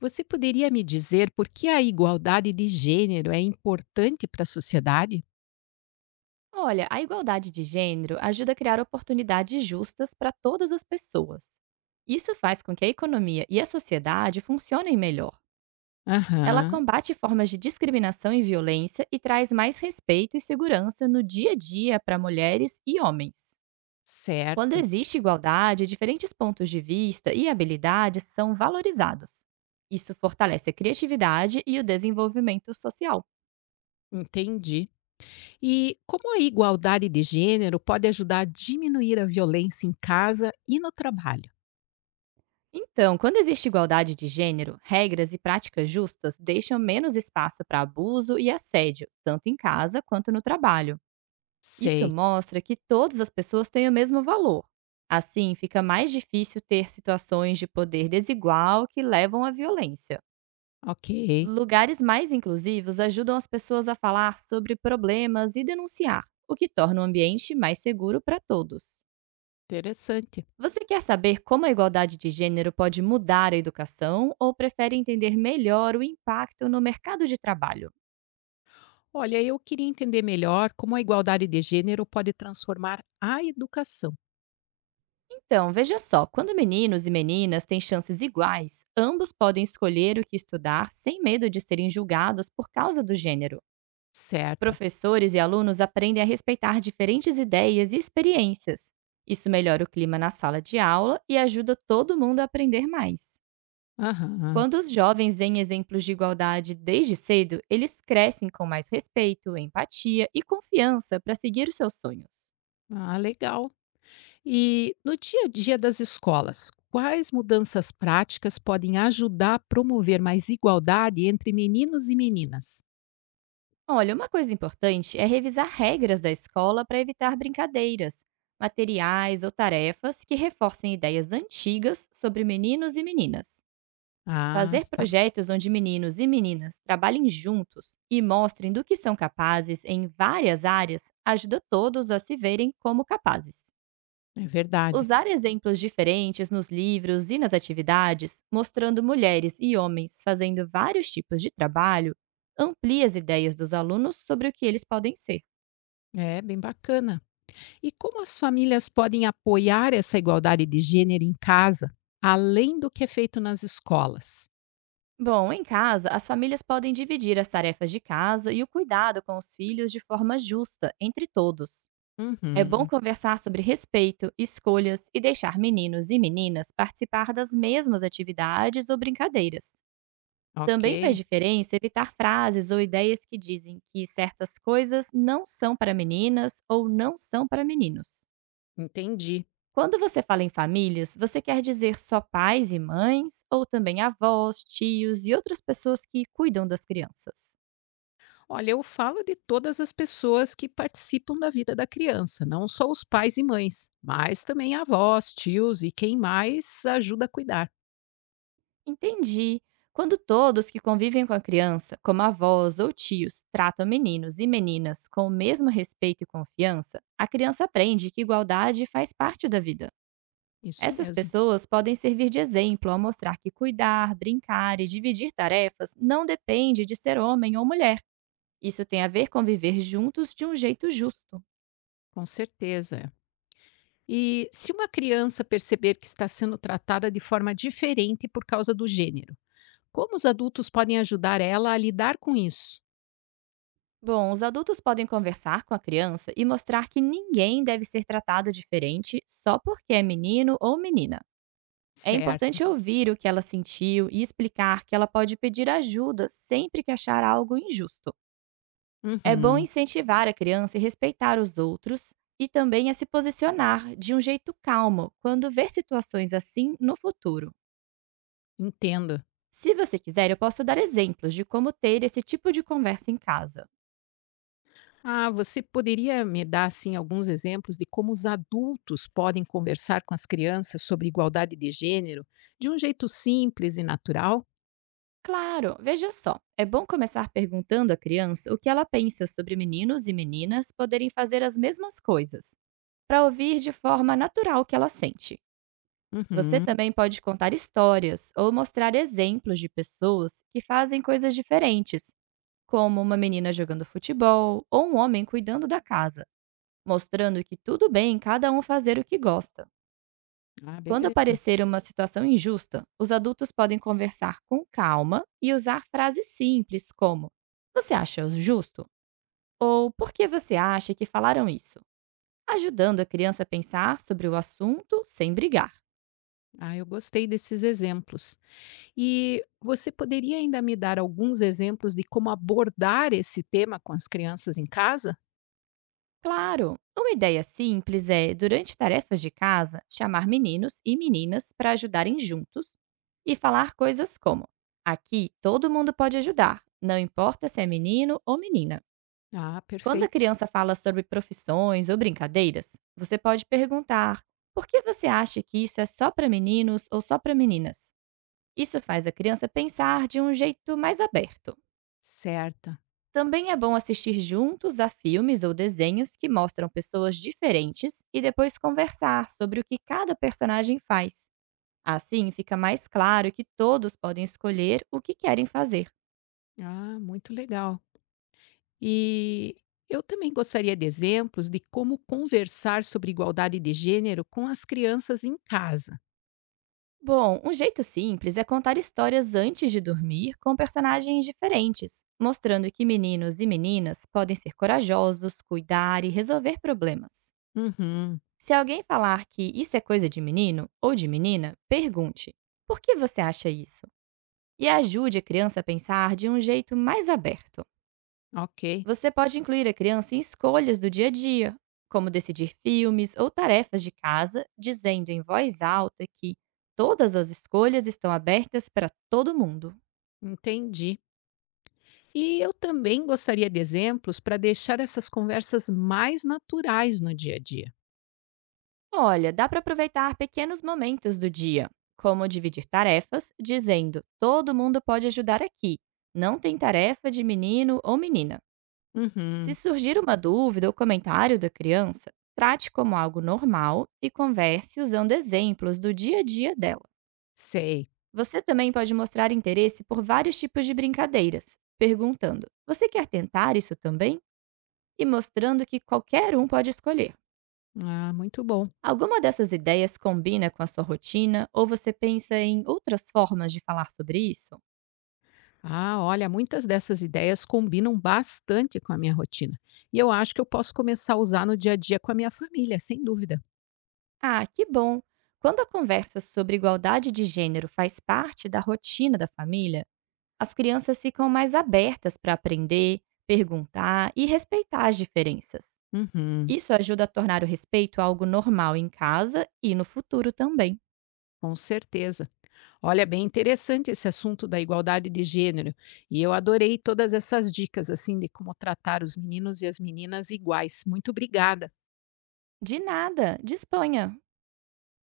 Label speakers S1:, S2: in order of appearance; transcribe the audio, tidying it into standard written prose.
S1: Você poderia me dizer por que a igualdade de gênero é importante para a sociedade?
S2: Olha, a igualdade de gênero ajuda a criar oportunidades justas para todas as pessoas. Isso faz com que a economia e a sociedade funcionem melhor. Ela
S1: Aham,
S2: combate formas de discriminação e violência e traz mais respeito e segurança no dia a dia para mulheres e homens. Quando
S1: certo,
S2: existe igualdade, diferentes pontos de vista e habilidades são valorizados. Isso fortalece a criatividade e o desenvolvimento social.
S1: entendi. E como a igualdade de gênero pode ajudar a diminuir a violência em casa e no trabalho?
S2: Então, quando existe igualdade de gênero, regras e práticas justas deixam menos espaço para abuso e assédio, tanto em casa quanto no trabalho. Isso
S1: Sei,
S2: mostra que todas as pessoas têm o mesmo valor. Assim, fica mais difícil ter situações de poder desigual que levam à violência.
S1: ok,
S2: Lugares mais inclusivos ajudam as pessoas a falar sobre problemas e denunciar, o que torna o ambiente mais seguro para todos.
S1: interessante.
S2: Você quer saber como a igualdade de gênero pode mudar a educação ou prefere entender melhor o impacto no mercado de trabalho?
S1: Olha, eu queria entender melhor como a igualdade de gênero pode transformar a educação,
S2: Então, veja só: quando meninos e meninas têm chances iguais, ambos podem escolher o que estudar sem medo de serem julgados por causa do gênero.
S1: certo?
S2: Professores e alunos aprendem a respeitar diferentes ideias e experiências. Isso melhora o clima na sala de aula e ajuda todo mundo a aprender mais.
S1: Aham,
S2: Quando os jovens veem exemplos de igualdade desde cedo, eles crescem com mais respeito, empatia e confiança para seguir os seus sonhos.
S1: ah, legal. E no dia a dia das escolas, quais mudanças práticas podem ajudar a promover mais igualdade entre meninos e meninas?
S2: Olha, uma coisa importante é revisar regras da escola para evitar brincadeiras, materiais ou tarefas que reforcem ideias antigas sobre meninos e meninas.
S1: Ah,
S2: Fazer
S1: tá.
S2: projetos onde meninos e meninas trabalhem juntos e mostrem do que são capazes em várias áreas ajuda todos a se verem como capazes.
S1: É verdade.
S2: Usar exemplos diferentes nos livros e nas atividades, mostrando mulheres e homens fazendo vários tipos de trabalho, amplia as ideias dos alunos sobre o que eles podem ser.
S1: É bem bacana. E como as famílias podem apoiar essa igualdade de gênero em casa, além do que é feito nas escolas?
S2: Bom, em casa, as famílias podem dividir as tarefas de casa e o cuidado com os filhos de forma justa entre todos. É bom
S1: Uhum,
S2: conversar sobre respeito, escolhas e deixar meninos e meninas participar das mesmas atividades ou brincadeiras.
S1: ok,
S2: Também fez diferença evitar frases ou ideias que dizem que certas coisas não são para meninas ou não são para meninos.
S1: entendi.
S2: Quando você fala em famílias, você quer dizer só pais e mães, ou também avós, tios e outras pessoas que cuidam das crianças?
S1: Olha, eu falo de todas as pessoas que participam da vida da criança, não só os pais e mães, mas também avós, tios e quem mais ajuda a cuidar.
S2: Entendi. Quando todos que convivem com a criança, como avós ou tios, tratam meninos e meninas com o mesmo respeito e confiança, a criança aprende que igualdade faz parte da vida.
S1: Isso
S2: Essas
S1: mesmo,
S2: pessoas podem servir de exemplo ao mostrar que cuidar, brincar e dividir tarefas não depende de ser homem ou mulher. Isso tem a ver com viver juntos de um jeito justo.
S1: com certeza. E se uma criança perceber que está sendo tratada de forma diferente por causa do gênero, como os adultos podem ajudar ela a lidar com isso?
S2: Bom, os adultos podem conversar com a criança e mostrar que ninguém deve ser tratado diferente só porque é menino ou menina. É
S1: Certo.
S2: importante ouvir o que ela sentiu e explicar que ela pode pedir ajuda sempre que achar algo injusto. É bom
S1: Uhum,
S2: incentivar a criança a respeitar os outros e também a se posicionar de um jeito calmo quando ver situações assim no futuro.
S1: entendo.
S2: Se você quiser, eu posso dar exemplos de como ter esse tipo de conversa em casa.
S1: Ah, você poderia me dar assim alguns exemplos de como os adultos podem conversar com as crianças sobre igualdade de gênero de um jeito simples e natural?
S2: Claro, veja só. É bom começar perguntando à criança o que ela pensa sobre meninos e meninas poderem fazer as mesmas coisas, para ouvir de forma natural o que ela sente. Você
S1: Uhum.
S2: também pode contar histórias ou mostrar exemplos de pessoas que fazem coisas diferentes como uma menina jogando futebol ou um homem cuidando da casa, mostrando que tudo bem cada um fazer o que gosta.
S1: Ah,
S2: Quando
S1: beleza.
S2: aparecer uma situação injusta, os adultos podem conversar com calma e usar frases simples como: Você acha justo? Ou Por que você acha que falaram isso? Ajudando a criança a pensar sobre o assunto sem brigar.
S1: Ah, eu gostei desses exemplos. E você poderia ainda me dar alguns exemplos de como abordar esse tema com as crianças em casa?
S2: Claro! Uma ideia simples é, durante tarefas de casa, chamar meninos e meninas para ajudarem juntos e falar coisas como: Aqui todo mundo pode ajudar, não importa se é menino ou menina.
S1: Ah,
S2: Quando a
S1: perfeito.
S2: criança fala sobre profissões ou brincadeiras, você pode perguntar: Por que você acha que isso é só para meninos ou só para meninas? Isso faz a criança pensar de um jeito mais aberto.
S1: Certa.
S2: Também é bom assistir juntos a filmes ou desenhos que mostram pessoas diferentes e depois conversar sobre o que cada personagem faz. Assim fica mais claro que todos podem escolher o que querem fazer.
S1: Ah, muito legal. E eu também gostaria de exemplos de como conversar sobre igualdade de gênero com as crianças em casa.
S2: Bom, um jeito simples é contar histórias antes de dormir com personagens diferentes, mostrando que meninos e meninas podem ser corajosos, cuidar e resolver problemas.
S1: Uhum,
S2: Se alguém falar que isso é coisa de menino ou de menina, pergunte: por que você acha isso? E ajude a criança a pensar de um jeito mais aberto.
S1: ok,
S2: Você pode incluir a criança em escolhas do dia a dia, como decidir filmes ou tarefas de casa, dizendo em voz alta que todas as escolhas estão abertas para todo mundo.
S1: entendi. E eu também gostaria de exemplos para deixar essas conversas mais naturais no dia a dia.
S2: Olha, dá para aproveitar pequenos momentos do dia, como dividir tarefas, dizendo todo mundo pode ajudar aqui, não tem tarefa de menino ou menina. Se
S1: Uhum,
S2: surgir uma dúvida ou comentário da criança, trate como algo normal e converse usando exemplos do dia a dia dela.
S1: sei.
S2: Você também pode mostrar interesse por vários tipos de brincadeiras, perguntando: Você quer tentar isso também? E mostrando que qualquer um pode escolher.
S1: Ah, muito bom.
S2: Alguma dessas ideias combina com a sua rotina ou você pensa em outras formas de falar sobre isso?
S1: Ah, olha, muitas dessas ideias combinam bastante com a minha rotina. E eu acho que eu posso começar a usar no dia a dia com a minha família, sem dúvida.
S2: Ah, que bom! Quando a conversa sobre igualdade de gênero faz parte da rotina da família, as crianças ficam mais abertas para aprender, perguntar e respeitar as diferenças.
S1: Uhum.
S2: Isso ajuda a tornar o respeito algo normal em casa e no futuro também.
S1: Com certeza. Olha, bem interessante esse assunto da igualdade de gênero, e eu adorei todas essas dicas assim de como tratar os meninos e as meninas iguais. Muito obrigada.
S2: De nada, disponha!